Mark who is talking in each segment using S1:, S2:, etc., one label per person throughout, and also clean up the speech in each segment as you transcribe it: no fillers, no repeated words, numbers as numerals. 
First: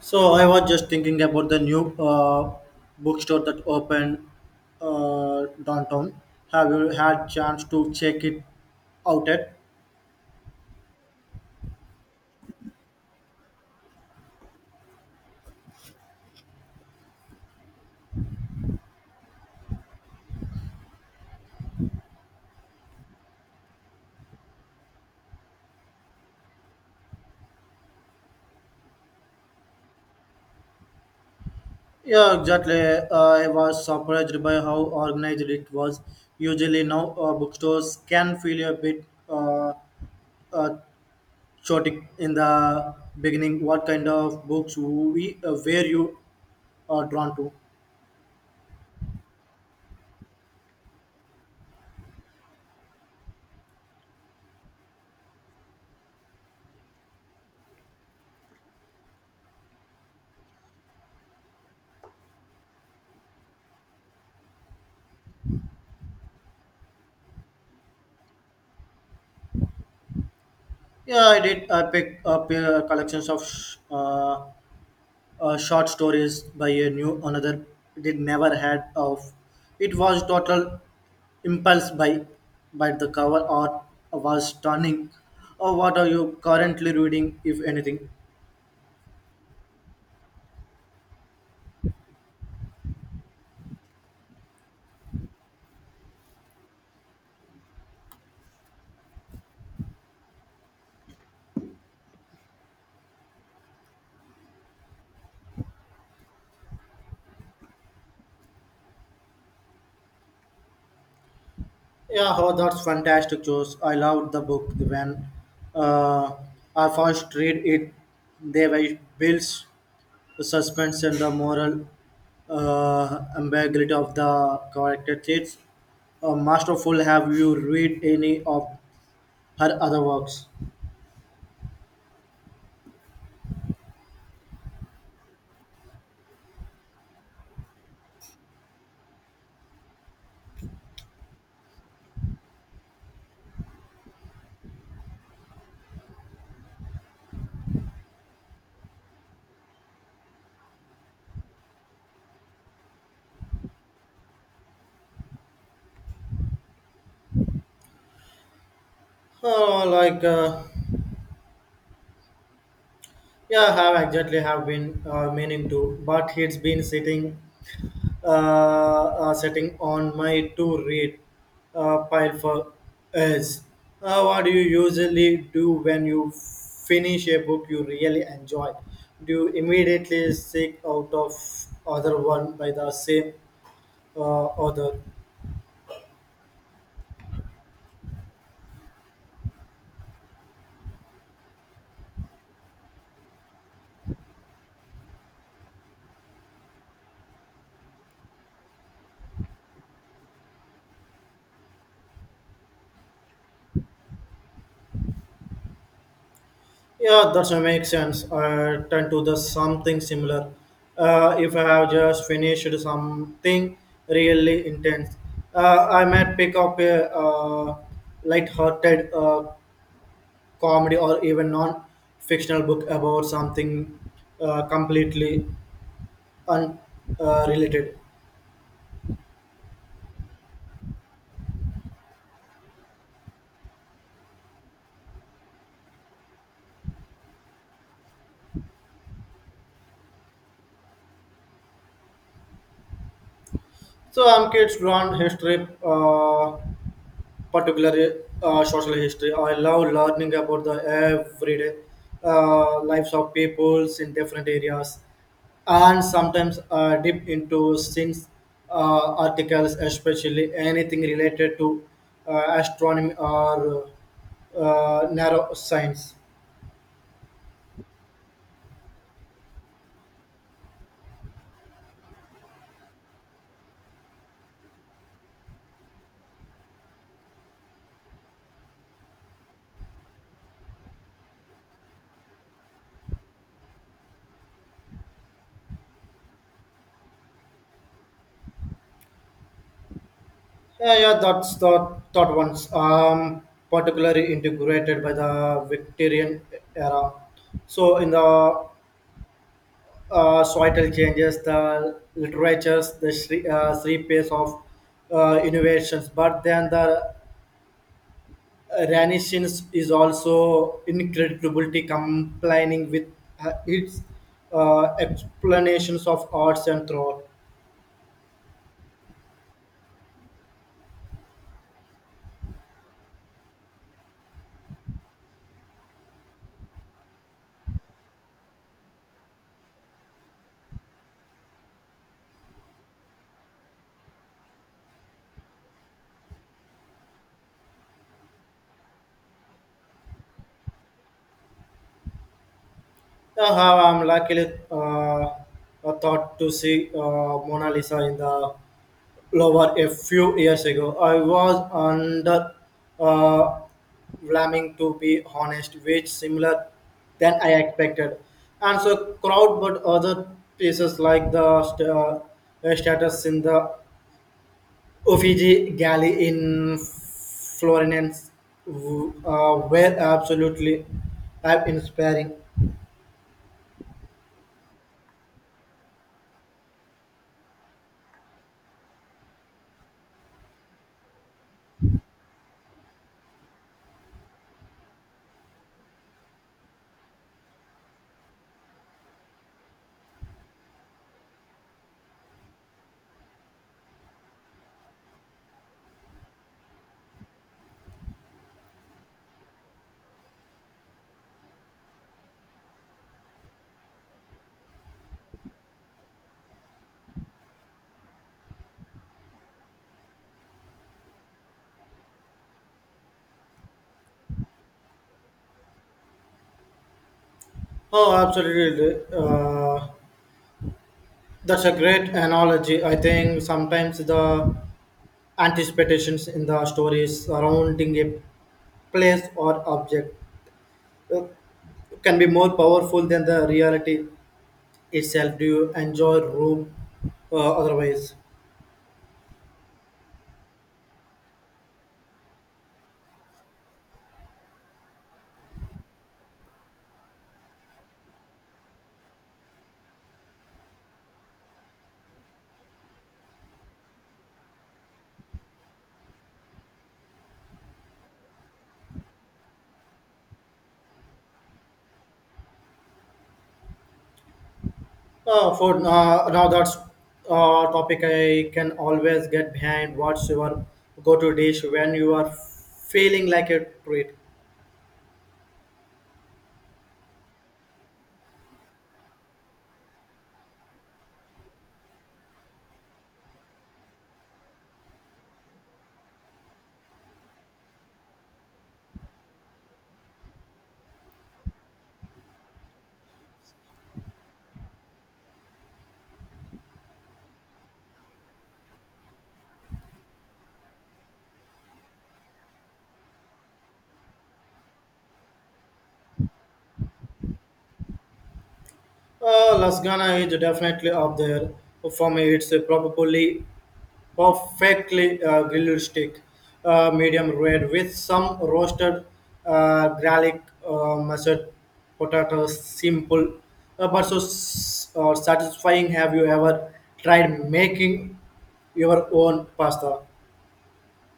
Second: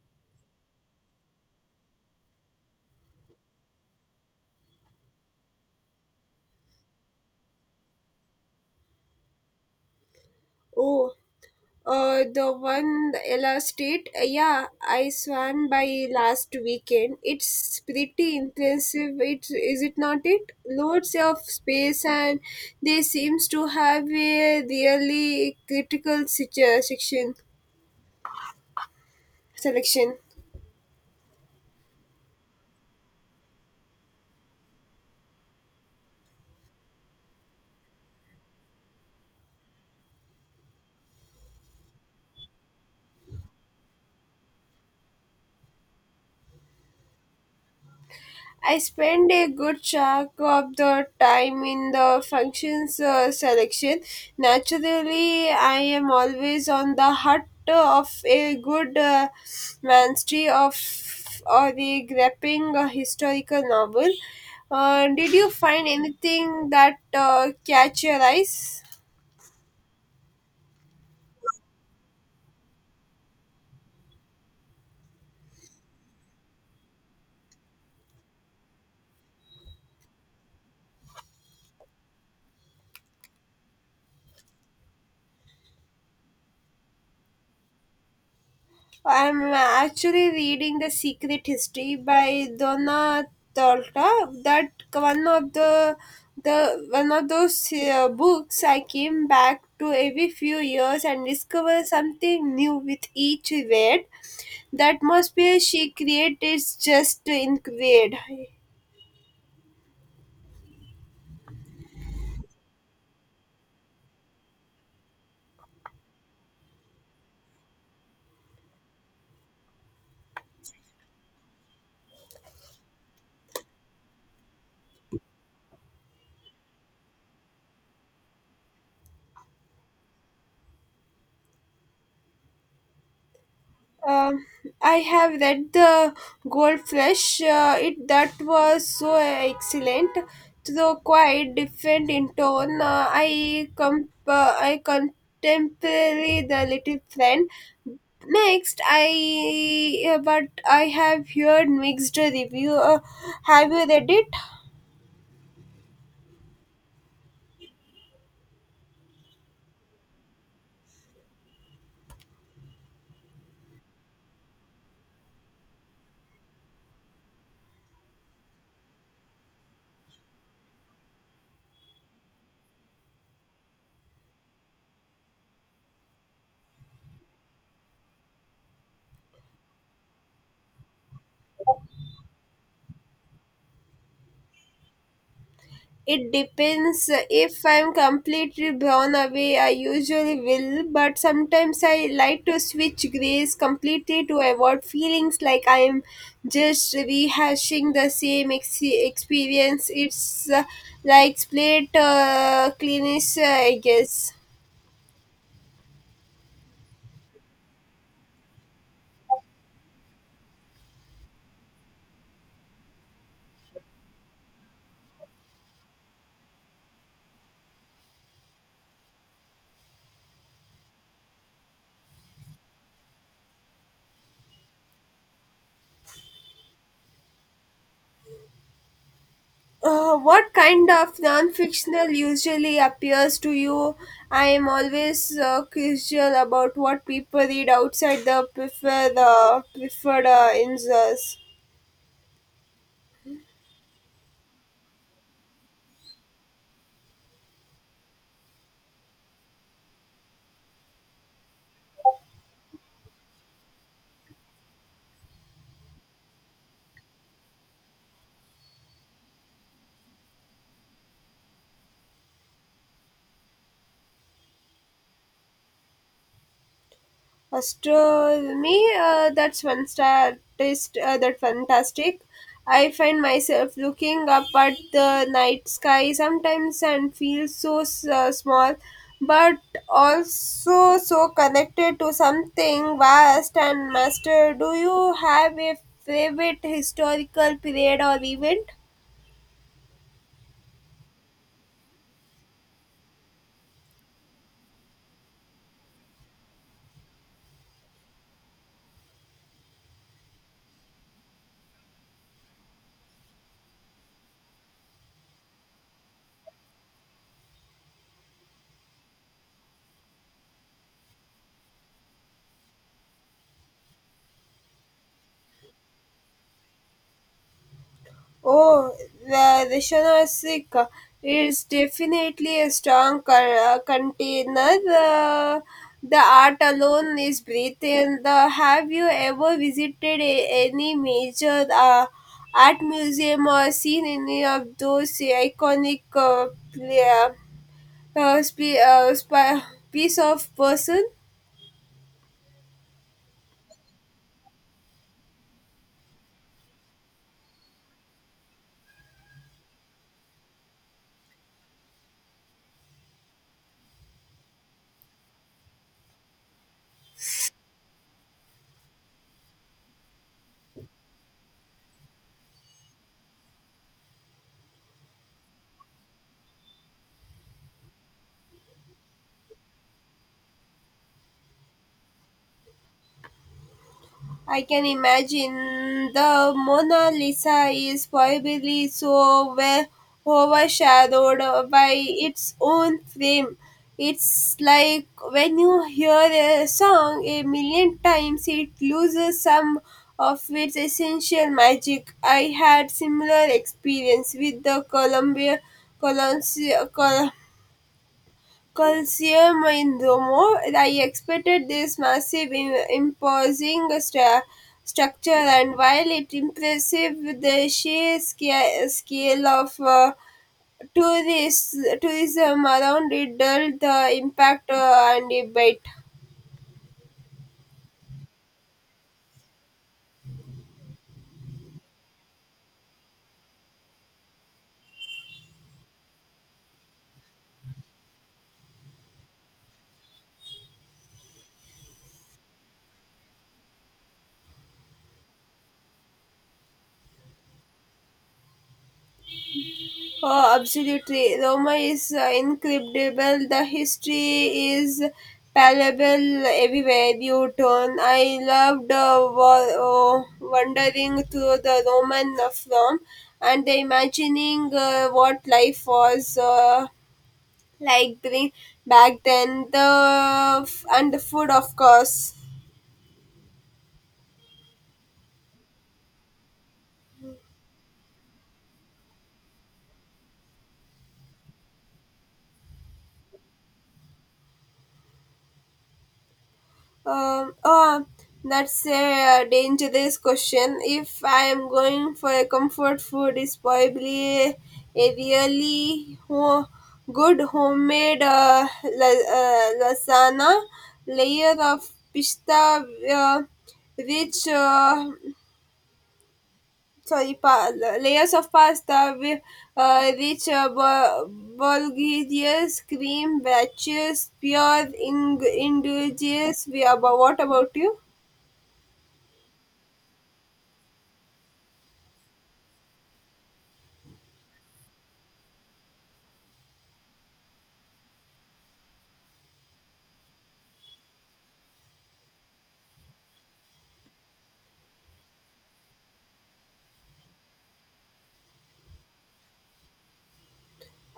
S1: So I was just thinking about the new bookstore that opened downtown. Have you had chance to check it out yet?
S2: Oh, the one the Ella State. Yeah, I swam by last weekend. It's pretty impressive. It is it not? It loads of space, and they seems to have a really section selection.
S1: Yeah, exactly. I was surprised by how organized it was. Usually now bookstores can feel a bit uh, chaotic in the beginning. What kind of books we were you drawn to?
S2: I spend a good chunk of the time in the functions selection. Naturally, I am always on the hunt of a good mastery of or a gripping historical novel. Did you find anything that catch your eyes?
S1: Yeah, I did. I picked up collections of short stories by a new another did never had of. It was total impulse by the cover art was stunning. Oh, what are you currently reading, if anything?
S2: I'm actually reading The Secret History by Donna Torta. That one of The one of those books I came back to every few years and discover something new with each read. The atmosphere she created is just incredible.
S1: Yeah, oh, that's fantastic, Josh. I loved the book when uh, I first read it. They were builds the suspense and the moral ambiguity of the character traits. Masterful, have you read any of her other works.
S2: Uh, I have read the Goldfish. It that was so excellent, though quite different in tone. I contemporary the little friend. Next, I but I have heard mixed review. Have you read it?
S1: Uh, like, uh, yeah, have exactly have been meaning to, but it's been sitting on my to read pile for years. What do you usually do when you finish a book you really enjoy? Do you immediately seek out of other one by the same author?
S2: It depends. If I'm completely blown away, I usually will, but sometimes I like to switch grays completely to avoid feelings like I'm just rehashing the experience. It's like split cleanish, I guess.
S1: Yeah, that makes sense. I tend to the something similar. If I have just finished something really intense, I might pick up a light-hearted comedy or even non-fictional book about something completely unrelated. Related.
S2: What kind of non-fictional usually appeals to you? I am always curious about what people read outside the preferred inserts.
S1: So I'm kids drawn history. Particular social history. I love learning about the everyday lives of peoples in different areas, and sometimes dip into since articles, especially anything related to astronomy or neuroscience.
S2: Astronomy, that fantastic. I find myself looking up at the night sky sometimes and feel so small, but also so connected to something vast and master. Do you have a favorite historical period or event?
S1: Yeah, yeah, that's the third ones. Particularly integrated by the Victorian era. So in the societal changes, the literatures, the three pace of innovations. But then the Renaissance is also incredibly complaining with its explanations of arts and thought.
S2: Oh, the Rishana Sikh is definitely a strong container. The art alone is breathing. The, have you ever visited a, any major art museum or seen any of those iconic pla- piece of person?
S1: How I'm luckily thought to see Mona Lisa in the Louvre a few years ago. I was under uh, Vlaming to be honest, which similar than I expected. And so crowd, but other pieces like the status in the Uffizi Gallery in Florence were absolutely awe inspiring.
S2: I can imagine the Mona Lisa is probably so well overshadowed by its own frame. It's like when you hear a song a million times, it loses some of its essential magic. I had similar experience with the Columbia colons col. Coliseum in Rome. I expected this massive, imposing structure, and while it impressive the sheer scale of tourists, tourism around it, dulled the impact and debate.
S1: Oh, absolutely. That's a great analogy. I think sometimes the anticipations in the stories surrounding a place or object uh, can be more powerful than the reality itself. Do you enjoy room otherwise?
S2: Oh, absolutely. Roma is incredible. The history is palpable everywhere you turn. I loved wandering through the Roman from and imagining what life was like during back then. And the food, of course.
S1: For now, that's topic I can always get behind. What's your go-to dish when you are feeling like a treat?
S2: Oh, that's a dangerous question. If I am going for a comfort food, is probably a really good homemade lasagna, layer of pista, uh, rich sorry, layers of pasta with rich bulgarious cream batches, pure ingredients. We about What about you?
S1: Lasagna is definitely up there for me. It's a probably perfectly grilled steak, medium red with some roasted garlic, mashed potatoes. Simple, but so satisfying. Have you ever tried making your own pasta?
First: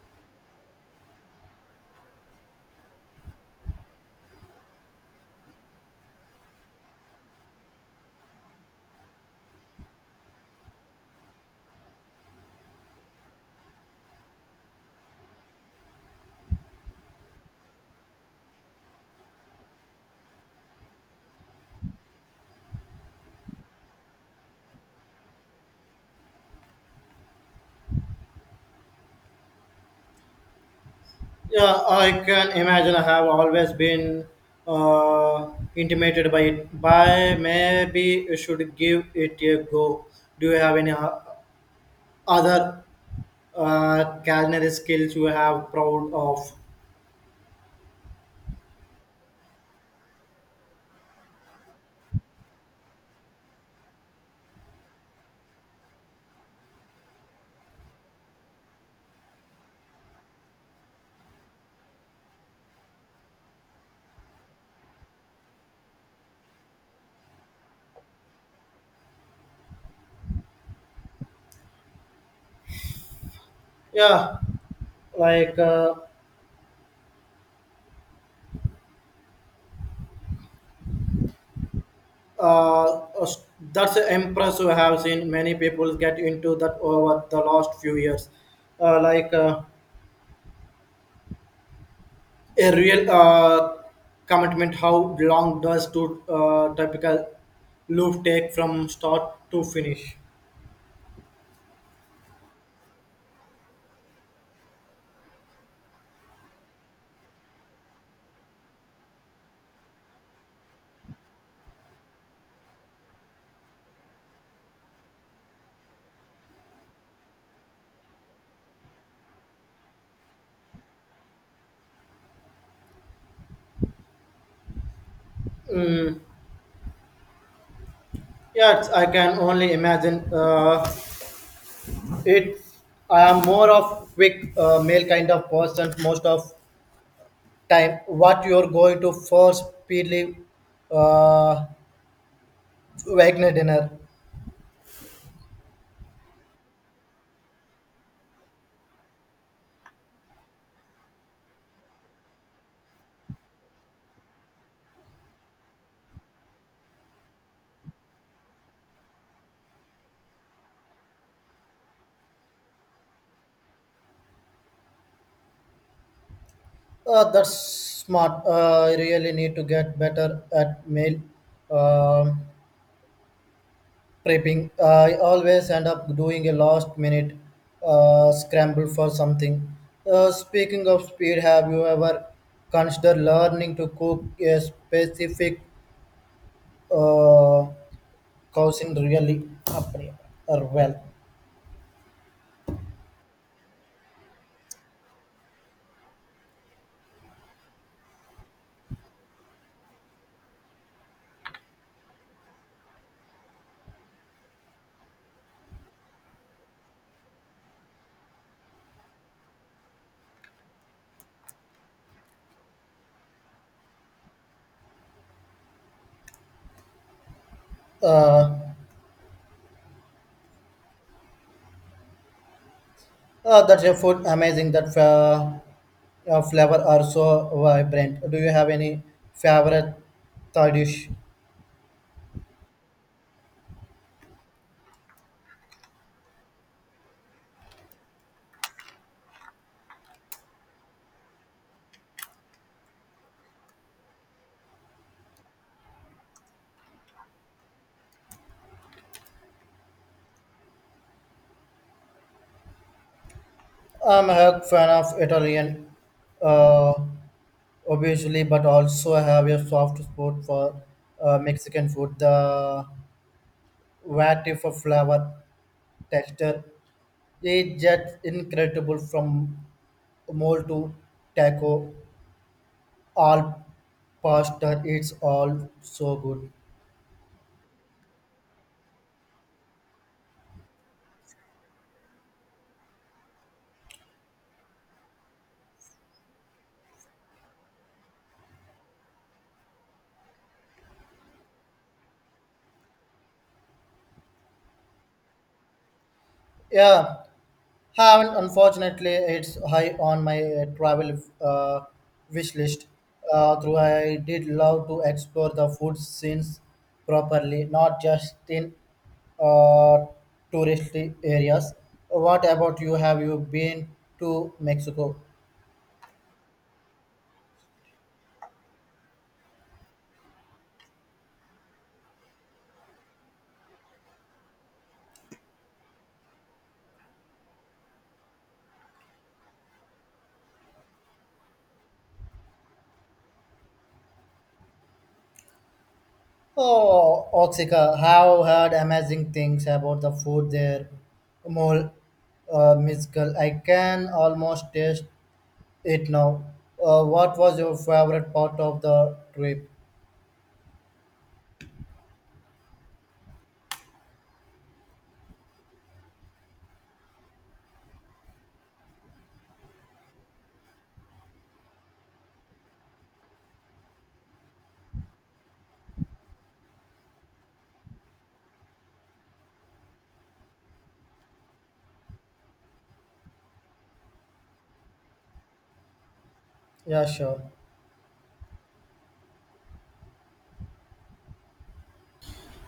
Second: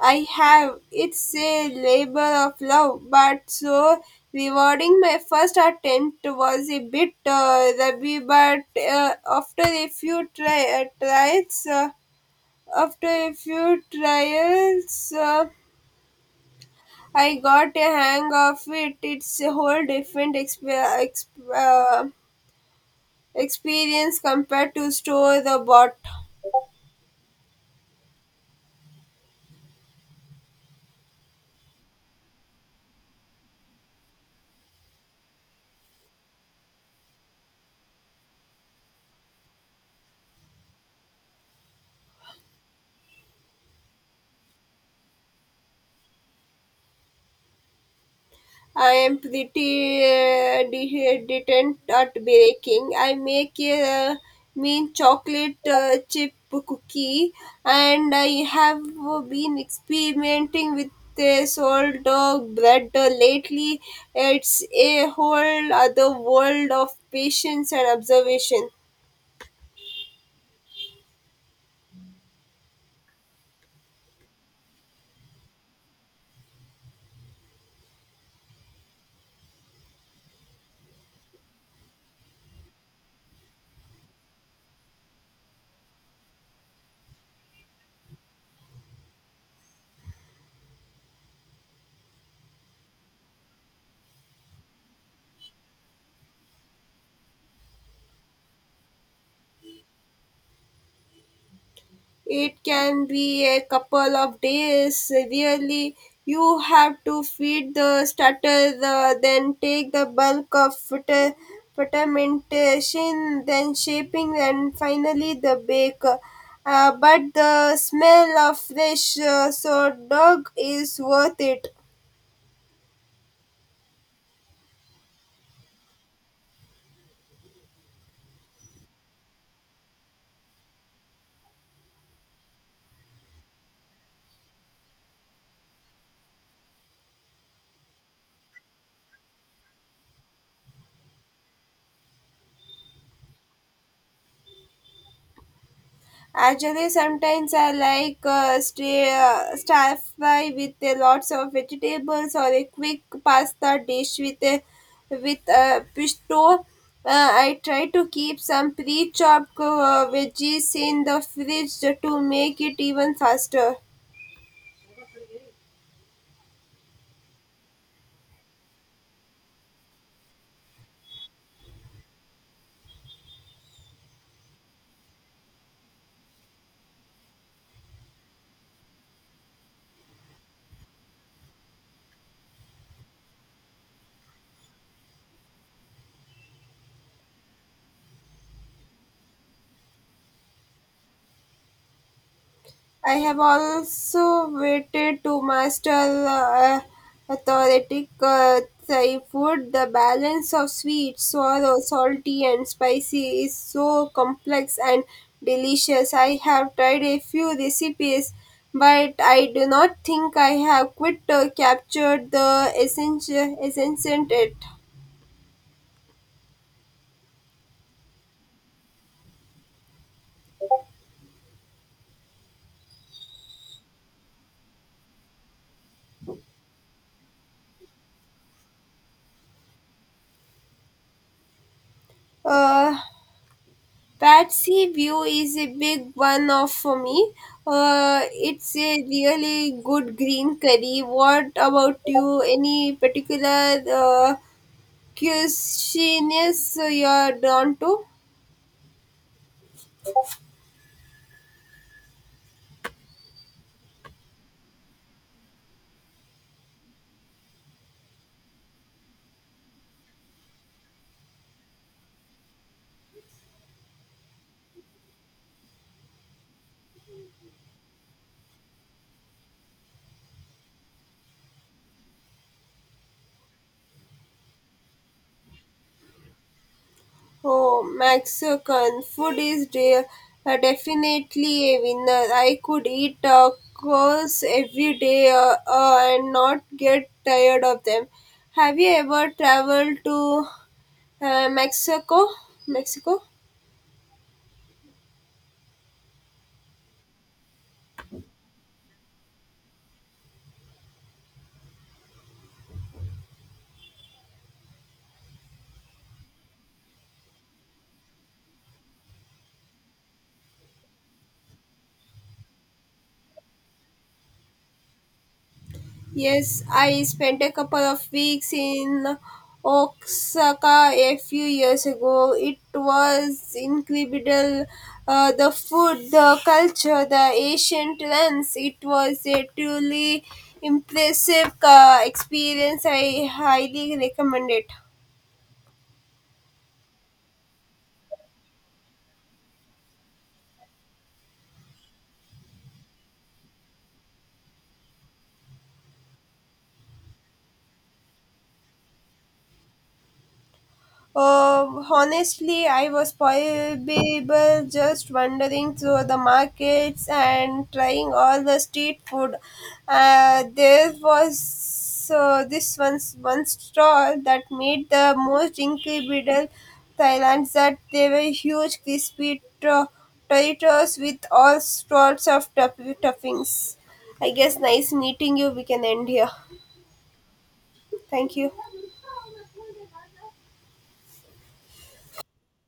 S2: I have. It's a labor of love, but so rewarding. My first attempt was a bit rubby, but uh, after a few tri- uh, tries, uh, after a few trials, I got a hang of it. It's a whole different experience compared to store the bottle.
S1: Yeah, I can imagine. I have always been uh, intimated by it. By maybe you should give it a go. Do you have any other culinary skills you have proud of?
S2: I am pretty detent at baking. I make a mean chocolate chip cookie, and I have been experimenting with the sourdough bread lately. It's a whole other world of patience and observation.
S1: Yeah, like uh, uh, s- that's impressive. I have seen many people get into that over the last few years. Uh, like. Uh, a real commitment. How long does to typical loop take from start to finish?
S2: It can be a couple of days really. You have to feed the starter the, then take the bulk of fermentation, then shaping and finally the bake. But the smell of fresh so dog is worth it.
S1: Yes, I can only imagine. It. I am more of quick male kind of person most of time. What you're going to for speedily uh, Wagner dinner.
S2: Actually, sometimes I like stir fry with lots of vegetables or a quick pasta dish with a pesto. I try to keep some pre-chopped veggies in the fridge to make it even faster.
S1: That's smart. I really need to get better at mail. Um prepping I always end up doing a last minute scramble for something speaking of speed have you ever considered learning to cook a specific uh, cuisine really appre- or well
S2: I have also waited to master authentic Thai food. The balance of sweet, sour, salty, and spicy is so complex and delicious. I have tried a few recipes, but I do not think I have quite captured the essence in it.
S1: uh, that's a food amazing that flavor are so vibrant do you have any favorite thai dish
S2: Uh, Patsy View is a big one of for me. It's a really good green curry. What about you? Any particular cuisines you're drawn to?
S1: I'm a fan of italian uh, obviously, but also have a soft spot for Mexican food. The variety for flavor, texture, it's just incredible from mole to taco, all pasta, it's all so good.
S2: Oh, Mexican food is definitely a winner. I could eat tacos every day and not get tired of them. Have you ever traveled to Mexico? Mexico?
S1: Yeah, haven't. Unfortunately, it's high on my travel wish list. Though I did love to explore the food scenes properly, not just in uh, touristy areas. What about you? Have you been to Mexico?
S2: Yes, I spent a couple of weeks in Osaka a few years ago. It was incredible. The food, the culture, the ancient lands. It was a truly impressive experience. I highly recommend it.
S1: Oh, Oaxaca. Have heard amazing things about the food there. More musical. I can almost taste it now. What was your favorite part of the trip?
S2: Honestly, I was probably just wandering through the markets and trying all the street food. There was this one stall that made the most incredible Thailand that they were huge crispy potatoes with all sorts of toppings. I guess nice meeting you. We can end here.
S1: Yeah, sure.
S2: Thank you.